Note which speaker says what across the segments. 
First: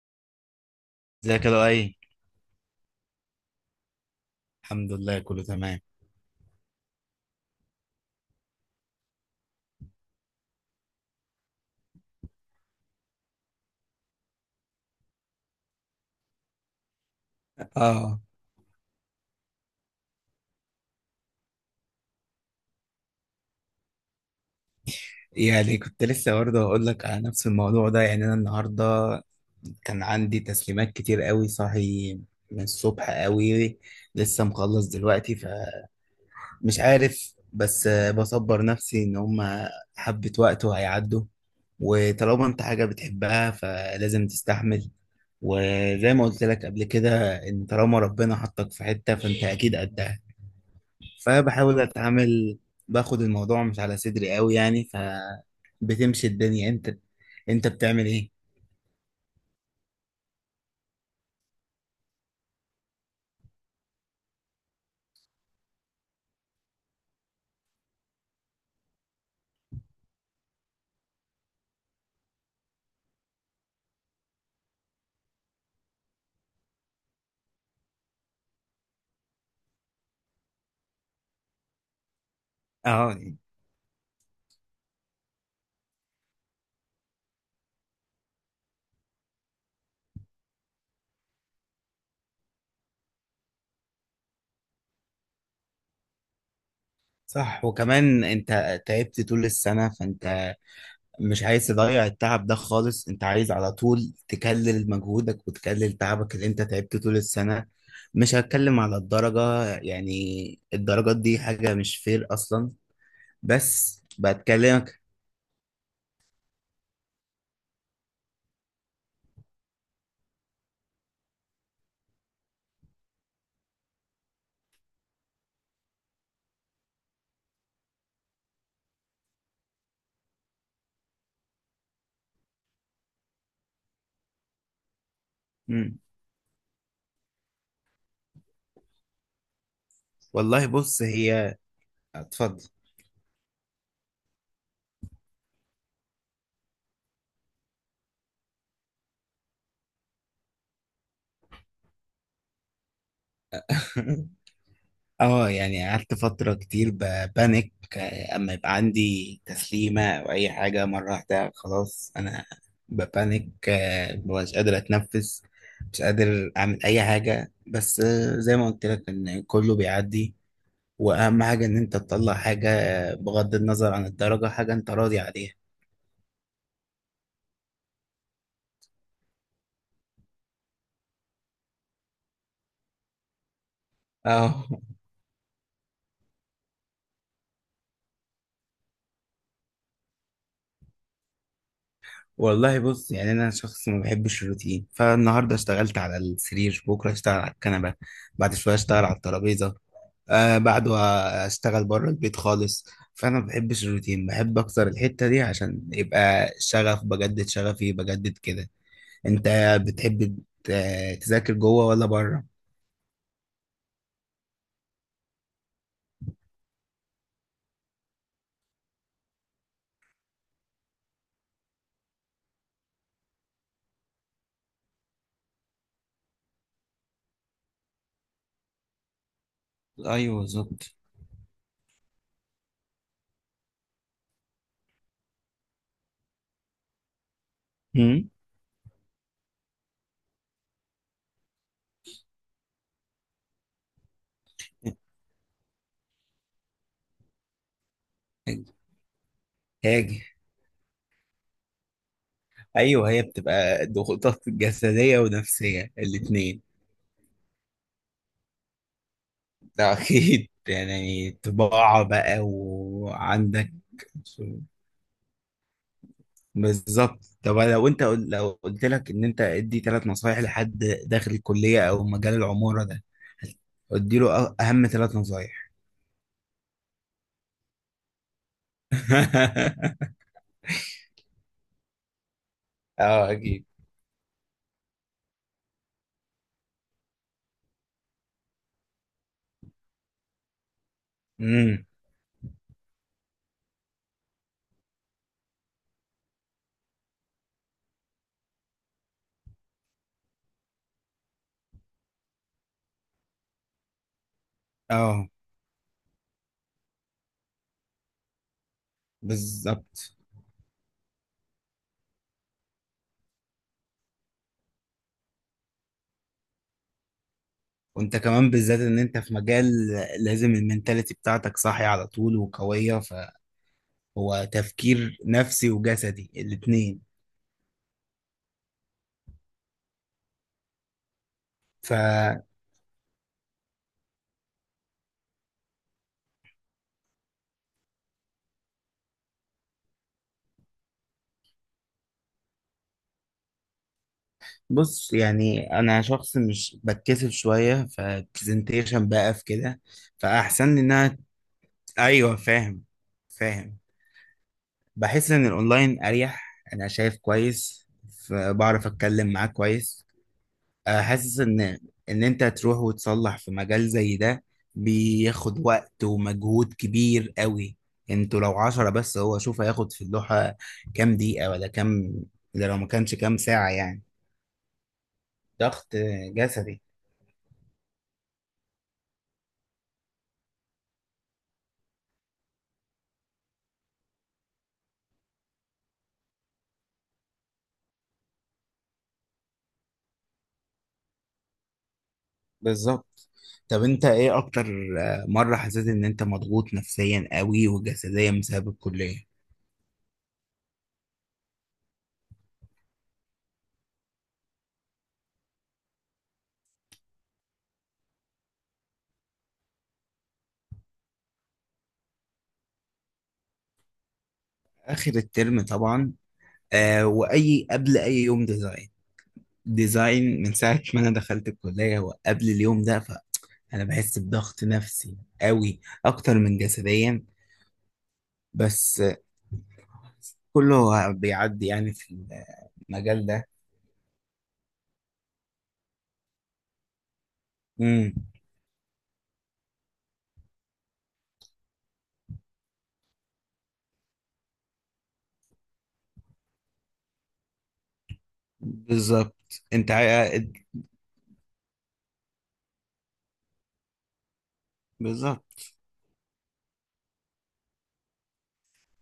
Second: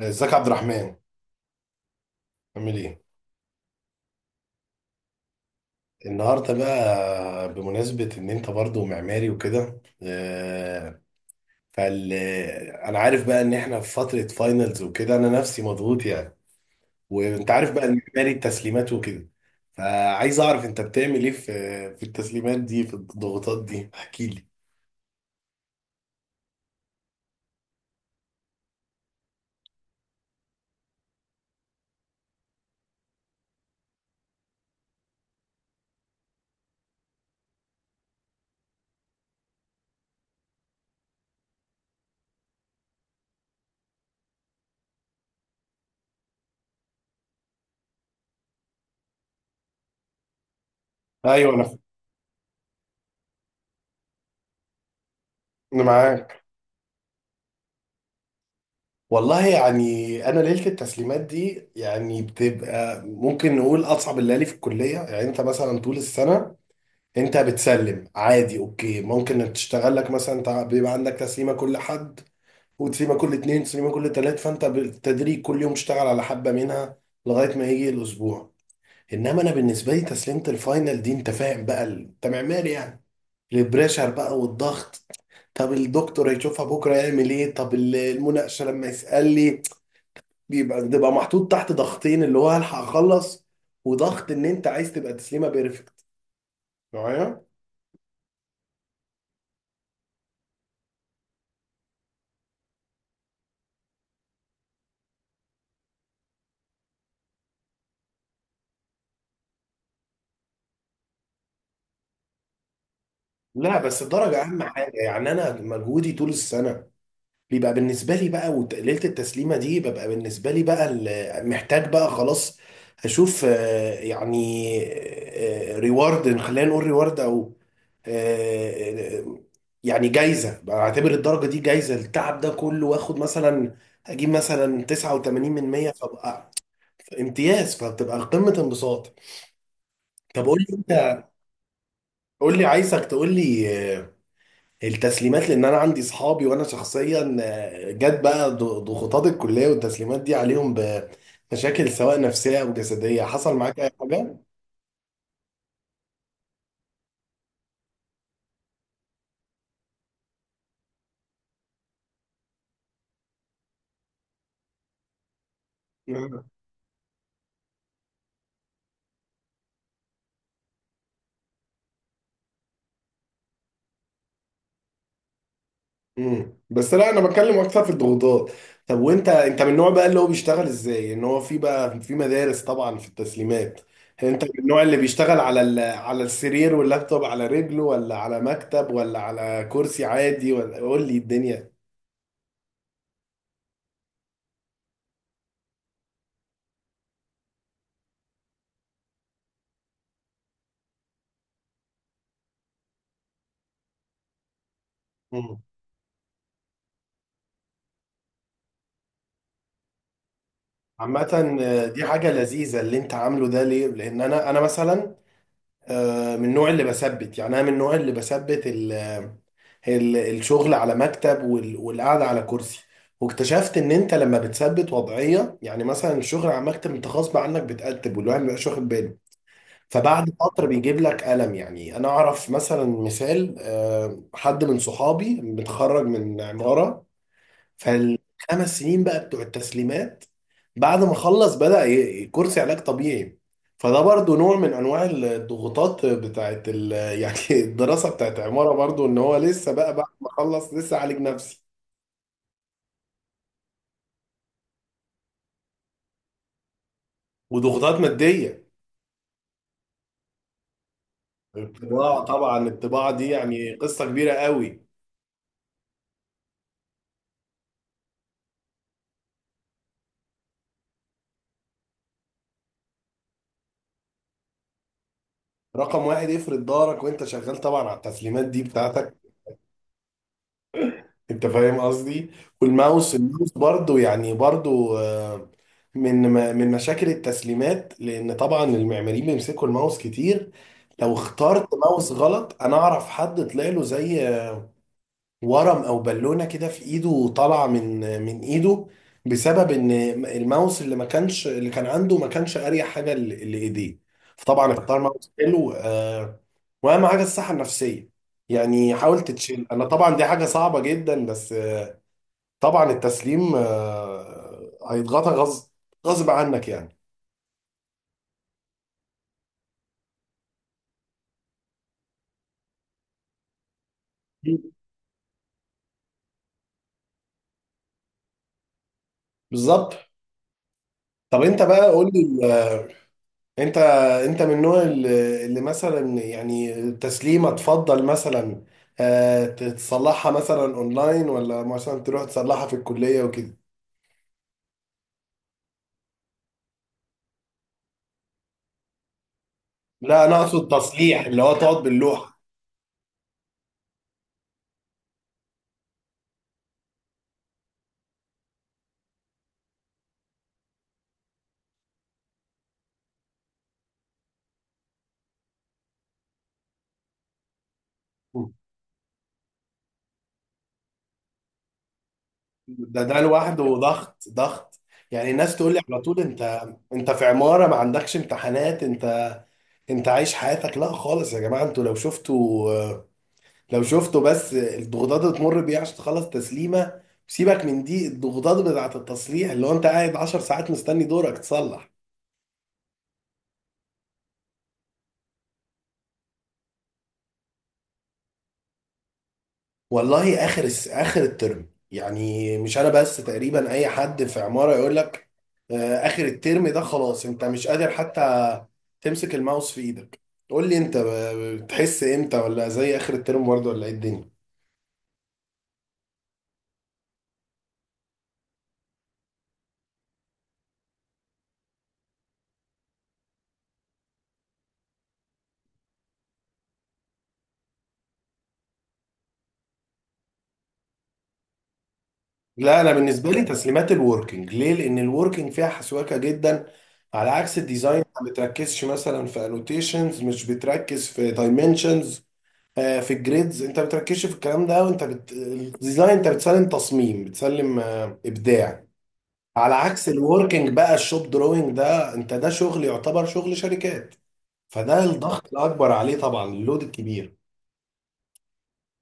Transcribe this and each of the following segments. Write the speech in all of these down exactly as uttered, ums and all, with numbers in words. Speaker 1: ازيك يا عبد الرحمن؟
Speaker 2: ازيك يا لؤي.
Speaker 1: عامل ايه؟
Speaker 2: الحمد لله، كله تمام.
Speaker 1: النهارده بقى بمناسبة ان انت برضو معماري وكده آه، فال. انا عارف بقى ان احنا في فترة فاينلز وكده انا نفسي مضغوط يعني. وانت عارف بقى
Speaker 2: اه،
Speaker 1: المعماري التسليمات وكده. فعايز اعرف انت بتعمل ايه في في التسليمات دي في الضغوطات دي، احكي لي.
Speaker 2: يعني كنت لسه برضه هقول لك على نفس الموضوع ده. يعني انا النهارده كان عندي تسليمات كتير قوي، صاحي من الصبح قوي، لسه مخلص دلوقتي. فمش عارف، بس آه، بصبر نفسي ان هما حبة وقت وهيعدوا. وطالما انت حاجة بتحبها فلازم تستحمل. وزي ما قلت لك قبل كده، ان طالما ربنا حطك في حتة فانت اكيد قدها.
Speaker 1: ايوه، انا
Speaker 2: فبحاول اتعامل، باخد الموضوع مش على صدري قوي يعني.
Speaker 1: انا
Speaker 2: فبتمشي
Speaker 1: معاك.
Speaker 2: الدنيا. انت انت بتعمل ايه؟
Speaker 1: والله يعني انا ليله التسليمات دي يعني بتبقى ممكن نقول اصعب الليالي في الكليه، يعني انت مثلا طول السنه انت بتسلم عادي، اوكي، ممكن انك تشتغل لك مثلا تع- بيبقى عندك تسليمه كل حد وتسليمه كل اتنين تسليمه كل تلات، فانت بالتدريج كل يوم اشتغل على حبه منها لغايه ما يجي الاسبوع. انما انا بالنسبه لي تسليمه الفاينل دي، انت فاهم بقى، ال- انت معماري يعني.
Speaker 2: اه.
Speaker 1: البريشر بقى والضغط. طب الدكتور هيشوفها بكره يعمل ايه؟ طب ال- المناقشه لما يسال لي. بيبقى بتبقى محطوط تحت ضغطين، اللي هو هلحق اخلص، وضغط ان انت عايز تبقى تسليمه بيرفكت.
Speaker 2: صح، وكمان انت تعبت طول السنة، فانت مش عايز تضيع التعب ده خالص. انت عايز على طول تكلل مجهودك وتكلل تعبك اللي انت تعبت طول السنة. مش هتكلم على الدرجة يعني، الدرجات دي حاجة مش فير اصلا،
Speaker 1: لا بس
Speaker 2: بس
Speaker 1: الدرجة أهم حاجة
Speaker 2: بتكلمك.
Speaker 1: يعني. أنا مجهودي طول السنة بيبقى بالنسبة لي بقى، وت- ليلة التسليمة دي ببقى بالنسبة لي بقى ال- محتاج بقى خلاص أشوف، آه، يعني ريورد، خلينا نقول ريورد، أو آه، آه، يعني جايزة. بعتبر الدرجة دي جايزة التعب ده كله، وآخد مثلا، أجيب مثلا تسعة وثمانين من مية،
Speaker 2: مم.
Speaker 1: فبقى امتياز، فبتبقى قمة انبساط. طب قول
Speaker 2: والله
Speaker 1: لي
Speaker 2: بص،
Speaker 1: أنت،
Speaker 2: هي...
Speaker 1: قول لي،
Speaker 2: اتفضل.
Speaker 1: عايزك تقول لي آه، التسليمات. لان انا عندي اصحابي، وانا شخصيا آه، جت بقى ض- ضغوطات الكليه والتسليمات دي عليهم بمشاكل سواء نفسيه او جسديه، حصل معاك اي حاجه؟
Speaker 2: اه، يعني قعدت فترة كتير ببانك. آه، اما يبقى عندي تسليمة او اي حاجة مرة واحدة، خلاص انا ببانك، آه، مبقاش قادر اتنفس، مش قادر اعمل اي حاجة. بس آه، زي ما قلت لك ان كله بيعدي. واهم حاجة ان انت تطلع حاجة، آه، بغض النظر عن الدرجة، حاجة انت راضي عليها.
Speaker 1: امم بس لا انا بتكلم اكتر في الضغوطات. طب وانت، انت من النوع بقى اللي هو بيشتغل ازاي، ان هو في بقى في مدارس طبعا في التسليمات، انت من
Speaker 2: اه.
Speaker 1: النوع اللي بيشتغل على ال... على السرير واللابتوب على رجله، ولا على مكتب، ولا على كرسي عادي، ولا قول لي الدنيا.
Speaker 2: والله بص، يعني انا شخص ما بحبش الروتين. فالنهارده اشتغلت على السرير، بكره اشتغل على الكنبه، بعد شويه اشتغل على الترابيزه، آه بعده اشتغل بره البيت خالص. فانا ما بحبش الروتين، بحب اكتر الحتة دي عشان يبقى شغف، بجدد شغفي بجدد كده. انت بتحب ت- تذاكر
Speaker 1: عامة آه،
Speaker 2: جوه
Speaker 1: دي
Speaker 2: ولا
Speaker 1: حاجة
Speaker 2: بره؟
Speaker 1: لذيذة اللي انت عامله ده، ليه؟ لأن أنا أنا مثلا آه، من النوع اللي بثبت، يعني أنا من النوع اللي بثبت ال- آه، ال- الشغل على مكتب وال- والقعدة على كرسي. واكتشفت إن أنت لما بتثبت وضعية، يعني مثلا الشغل على مكتب، أنت غصب عنك بتقتب، والواحد مبيبقاش واخد باله، فبعد
Speaker 2: ايوه
Speaker 1: فترة
Speaker 2: بالظبط.
Speaker 1: بيجيب لك ألم. يعني أنا أعرف مثلا مثال، آه، حد من صحابي متخرج من عمارة،
Speaker 2: هم؟
Speaker 1: فالخمس سنين بقى بتوع التسليمات بعد ما خلص بدأ ي- كرسي علاج طبيعي. فده برضو نوع من انواع الضغوطات بتاعت ال... يعني الدراسة بتاعت عمارة، برضو ان هو لسه بقى بعد
Speaker 2: هاجي.
Speaker 1: ما خلص لسه عالج نفسي.
Speaker 2: ايوه، هي بتبقى ضغوطات جسديه ونفسيه الاثنين.
Speaker 1: وضغوطات مادية.
Speaker 2: ده اكيد، يعني طباعه
Speaker 1: الطباعة،
Speaker 2: بقى
Speaker 1: طبعا الطباعة دي
Speaker 2: وعندك.
Speaker 1: يعني قصة كبيرة قوي.
Speaker 2: بالظبط. طب لو انت قل- لو قلت لك ان انت ادي تلات نصايح لحد داخل الكليه او مجال العماره ده، ادي له أ- اهم تلات نصايح.
Speaker 1: رقم واحد، افرض ظهرك وانت شغال طبعا على التسليمات دي بتاعتك. انت فاهم قصدي. والماوس،
Speaker 2: اه
Speaker 1: الماوس
Speaker 2: اكيد.
Speaker 1: برضو، يعني برضو آه، من من مشاكل التسليمات. لان طبعا المعماريين بيمسكوا الماوس كتير، لو اخترت
Speaker 2: امم.
Speaker 1: ماوس غلط. انا اعرف حد طلع له زي ورم او بالونه كده في ايده، طالعه من من ايده، بسبب ان الماوس اللي ما كانش، اللي كان عنده ما كانش اريح حاجه ل- لايديه. فطبعا اختار
Speaker 2: اه.
Speaker 1: ماوس حلو. آه، واهم حاجه الصحه النفسيه يعني. حاول تتشيل. انا طبعا
Speaker 2: بالظبط.
Speaker 1: دي حاجه صعبه جدا، بس آه، طبعا التسليم آه، هيضغطك غصب، غصب عنك يعني.
Speaker 2: وانت كمان، بالذات ان انت في مجال لازم المنتاليتي بتاعتك صاحية على طول وقوية، فهو
Speaker 1: مم.
Speaker 2: تفكير نفسي وجسدي الاتنين.
Speaker 1: بالظبط. طب انت بقى قول
Speaker 2: فبص،
Speaker 1: لي، آه، انت انت من النوع اللي اللي مثلا، يعني تسليمه تفضل مثلا آه، تتصلحها مثلا اونلاين، ولا مثلا تروح تصلحها في الكليه وكده؟
Speaker 2: يعني انا شخص مش بتكسف شوية فبرزنتيشن بقى في كده،
Speaker 1: لا انا اقصد
Speaker 2: فاحسن لي ان انا...
Speaker 1: تصليح، اللي هو تقعد
Speaker 2: ايوه،
Speaker 1: باللوحه.
Speaker 2: فاهم. فاهم. بحس ان الاونلاين اريح. انا شايف كويس، ف- بعرف اتكلم معاه كويس. آه، حاسس ان ان انت تروح وتصلح في مجال زي ده بياخد وقت ومجهود كبير قوي. انتوا لو عشرة بس هو شوف هياخد في اللوحة كام دقيقة ولا كام، ده لو ما
Speaker 1: ده
Speaker 2: كانش
Speaker 1: ده
Speaker 2: كام
Speaker 1: لوحده
Speaker 2: ساعة يعني.
Speaker 1: ضغط، ضغط يعني. الناس تقول لي
Speaker 2: ضغط
Speaker 1: على طول: انت
Speaker 2: جسدي.
Speaker 1: انت في عماره ما عندكش امتحانات، انت انت عايش حياتك. لا خالص يا جماعه، انتوا لو شفتوا، لو شفتوا بس الضغوطات اللي تمر بيها عشان تخلص تسليمه. سيبك من دي الضغوطات بتاعه التصليح، اللي هو انت قاعد عشر ساعات مستني دورك تصلح.
Speaker 2: بالظبط. طب انت ايه اكتر آه، مرة حسيت ان انت مضغوط نفسيا قوي وجسديا بسبب الكلية؟
Speaker 1: والله اخر الس- اخر الترم يعني. مش انا بس، تقريبا اي حد في عماره يقول لك آه، اخر الترم ده خلاص انت مش قادر حتى تمسك الماوس في ايدك. قول لي انت آه، بتحس امتى؟ ولا زي اخر الترم برضه؟ ولا ايه الدنيا؟
Speaker 2: اخر الترم طبعا، آه واي قبل اي يوم ديزاين. ديزاين من ساعه ما انا دخلت الكليه وقبل اليوم ده، فانا بحس بضغط نفسي قوي اكتر من جسديا. بس آه، كله بيعدي يعني في
Speaker 1: لا انا
Speaker 2: المجال
Speaker 1: بالنسبه لي
Speaker 2: ده.
Speaker 1: تسليمات الوركينج، ليه؟ لان الوركينج فيها حسواكه جدا على عكس الديزاين.
Speaker 2: امم.
Speaker 1: ما بتركزش مثلا في انوتيشنز، مش بتركز في دايمنشنز، في الجريدز، انت ما بتركزش في الكلام ده. وانت بت... الديزاين انت بتسلم تصميم، بتسلم آه، ابداع.
Speaker 2: بالظبط.
Speaker 1: على
Speaker 2: انت
Speaker 1: عكس
Speaker 2: عا-
Speaker 1: الوركينج بقى، الشوب دروينج ده، انت ده شغل يعتبر شغل شركات. فده الضغط
Speaker 2: بالظبط.
Speaker 1: الاكبر عليه طبعا، اللود الكبير.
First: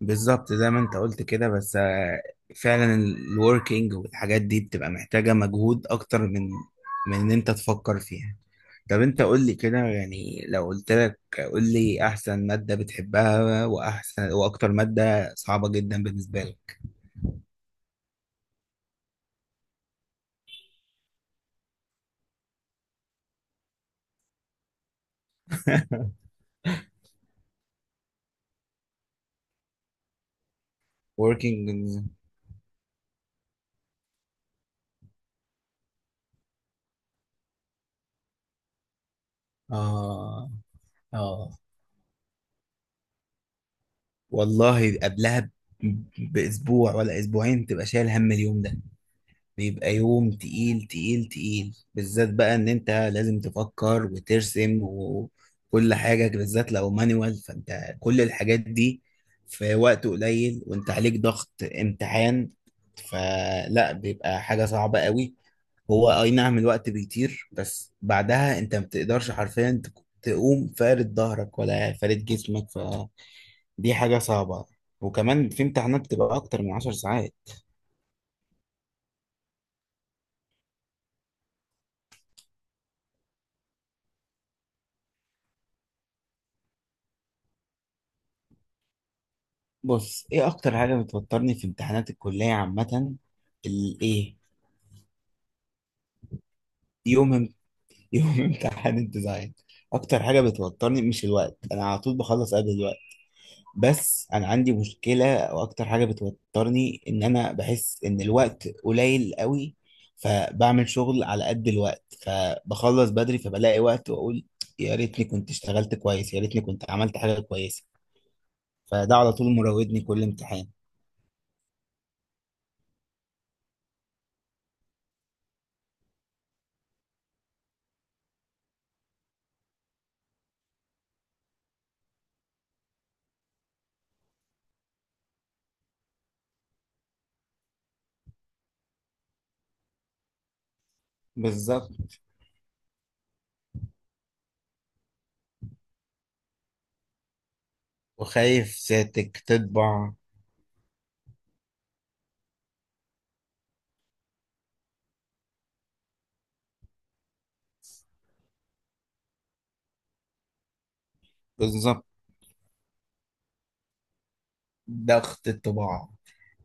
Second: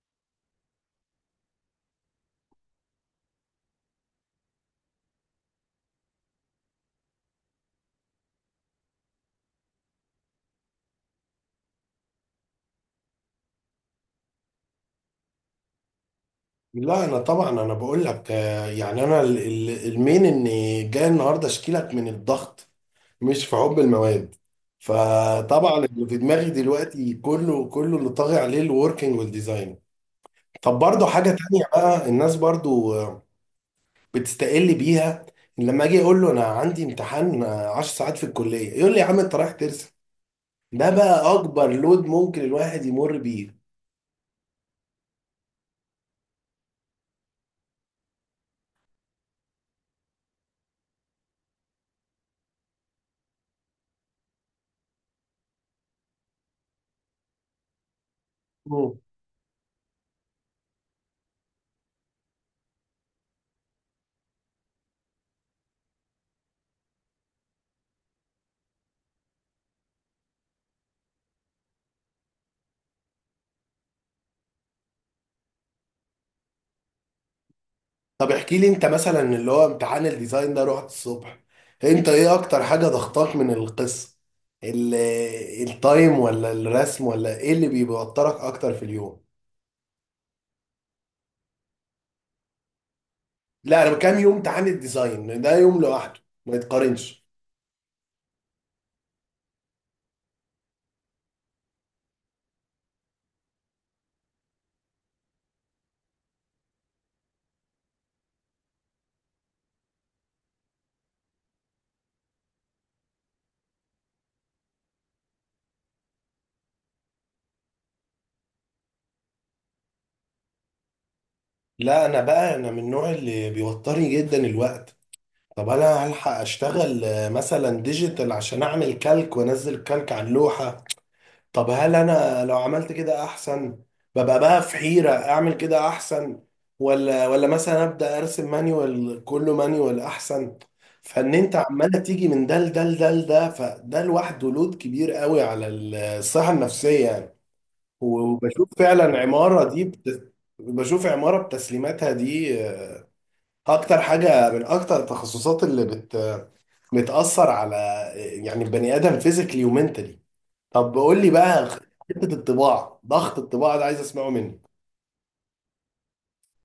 Speaker 2: بالظبط زي ما انت قلت كده، بس آه، فعلا الوركينج والحاجات دي بتبقى محتاجة مجهود اكتر من من ان انت تفكر فيها. طب انت قول لي كده، يعني لو قلت لك قول لي احسن مادة بتحبها واحسن واكتر مادة صعبة جدا بالنسبة لك.
Speaker 1: لا انا طبعا، انا بقول لك آه، يعني انا ال- ال- المين ان جاي النهارده اشكي لك من الضغط، مش في حب المواد. فطبعا اللي في دماغي دلوقتي كله كله اللي طاغي عليه الوركينج والديزاين. طب برضه حاجة تانية
Speaker 2: working
Speaker 1: بقى،
Speaker 2: in-
Speaker 1: الناس برضه بتستقل بيها. لما اجي اقول له انا عندي امتحان عشر ساعات في الكلية يقول لي يا عم انت رايح ترسم.
Speaker 2: اه.
Speaker 1: ده بقى
Speaker 2: اه.
Speaker 1: اكبر لود ممكن الواحد يمر بيه.
Speaker 2: والله قبلها ب- باسبوع ولا اسبوعين تبقى شايل هم اليوم ده. بيبقى يوم تقيل تقيل تقيل، بالذات بقى ان انت لازم تفكر وترسم وكل حاجة، بالذات لو مانوال، فانت كل الحاجات دي في وقت قليل وانت عليك ضغط امتحان، فلا، بيبقى حاجة صعبة قوي. هو اي نعم الوقت بيطير، بس بعدها انت ما بتقدرش حرفيا تك- تقوم فارد ظهرك ولا فارد جسمك، فدي حاجة صعبة. وكمان في امتحانات بتبقى اكتر من عشر ساعات.
Speaker 1: طب احكي لي انت مثلا، اللي هو امتحان الديزاين ده رحت الصبح، انت ايه اكتر حاجة ضغطاك من القصة؟ ال- التايم، ولا الرسم، ولا ايه اللي بيوترك اكتر في اليوم؟
Speaker 2: بص، ايه اكتر حاجه بتوترني في امتحانات الكليه عامه؟
Speaker 1: لا انا بكام، يوم
Speaker 2: الايه؟
Speaker 1: امتحان الديزاين ده يوم لوحده ما يتقارنش.
Speaker 2: يوم امت- يوم امتحان الديزاين، اكتر حاجه بتوترني مش الوقت. انا على طول بخلص قبل الوقت، بس انا عندي مشكله، او اكتر حاجه بتوترني، ان انا بحس ان الوقت قليل قوي، فبعمل شغل على قد الوقت فبخلص بدري فبلاقي وقت واقول يا ريتني كنت اشتغلت كويس، يا ريتني كنت عملت حاجه كويسه. فده على طول مراودني كل امتحان.
Speaker 1: لا انا بقى، انا من النوع اللي بيوترني جدا الوقت. طب انا هلحق اشتغل آه، مثلا ديجيتال عشان اعمل كالك وانزل كالك على اللوحة. طب هل انا لو عملت كده احسن؟ ببقى بقى في حيرة، اعمل كده احسن، ولا، ولا مثلا ابدا ارسم مانيوال، كله مانيوال احسن. فان انت عمالة
Speaker 2: بالظبط،
Speaker 1: تيجي من ده لده لده لده، فده لوحده لود كبير قوي على الصحة النفسية يعني. وبشوف
Speaker 2: وخايف
Speaker 1: فعلا
Speaker 2: سيادتك
Speaker 1: عمارة دي
Speaker 2: تطبع.
Speaker 1: بت... بشوف عمارة بتسليماتها دي اكتر حاجة من اكتر التخصصات اللي بت... بتأثر على يعني البني ادم فيزيكلي ومنتلي. طب قول لي بقى،
Speaker 2: بالظبط.
Speaker 1: حته الطباعه، ضغط الطباعه ده عايز اسمعه منك.
Speaker 2: ضغط الطباعة،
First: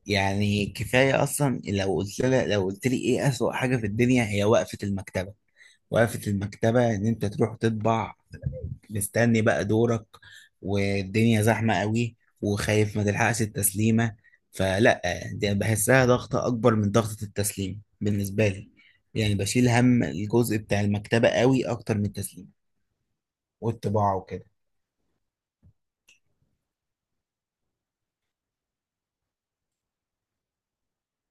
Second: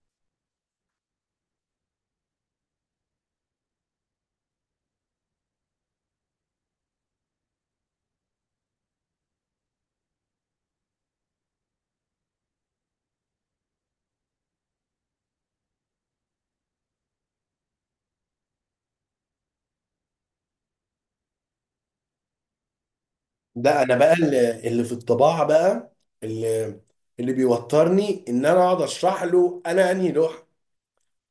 Speaker 2: يعني كفاية أصلا لو قلت لها لو قلت لي إيه أسوأ حاجة في الدنيا، هي وقفة المكتبة. وقفة المكتبة إن أنت تروح تطبع، مستني بقى دورك والدنيا زحمة قوي، وخايف ما تلحقش التسليمة. فلا، دي بحسها ضغطة أكبر من ضغطة التسليم بالنسبة لي. يعني بشيل هم الجزء بتاع المكتبة قوي أكتر من التسليم
Speaker 1: ده انا بقى
Speaker 2: والطباعة وكده.
Speaker 1: اللي اللي في الطباعه بقى اللي اللي بيوترني ان انا اقعد اشرح له انا انهي لوحه.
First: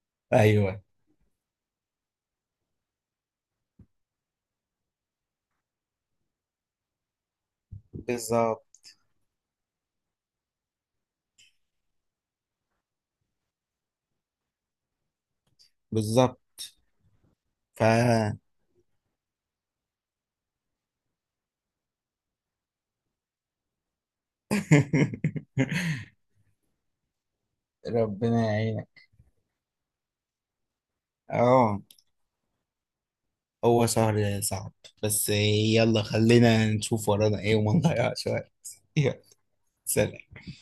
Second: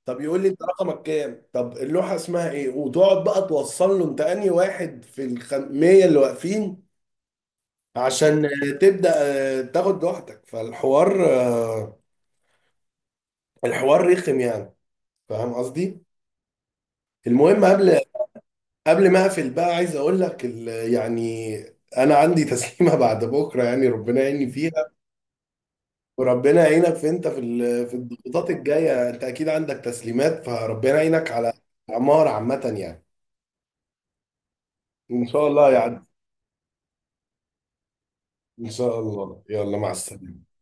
Speaker 1: طب يقول لي انت
Speaker 2: أيوه
Speaker 1: رقمك كام؟ طب اللوحه اسمها ايه؟ وتقعد بقى توصل له انت انهي واحد في الخمية اللي واقفين عشان
Speaker 2: بالظبط.
Speaker 1: تبدا آه، تاخد لوحتك. فالحوار، آه، الحوار رخم يعني، فاهم قصدي.
Speaker 2: بالظبط.
Speaker 1: المهم،
Speaker 2: ف
Speaker 1: قبل قبل ما اقفل بقى عايز اقول لك، ال- يعني انا عندي تسليمه بعد بكره يعني، ربنا يعيني فيها. وربنا يعينك في، انت في ال- في
Speaker 2: ربنا
Speaker 1: الضغوطات
Speaker 2: يعينك.
Speaker 1: الجايه، انت اكيد عندك تسليمات، فربنا يعينك على
Speaker 2: اه،
Speaker 1: عمار عامه يعني.
Speaker 2: هو شهر صعب،
Speaker 1: ان
Speaker 2: بس
Speaker 1: شاء الله يعدي،
Speaker 2: يلا خلينا نشوف ورانا ايه وما نضيعش وقت.
Speaker 1: ان شاء
Speaker 2: يلا.
Speaker 1: الله، يلا مع
Speaker 2: سلام.
Speaker 1: السلامه.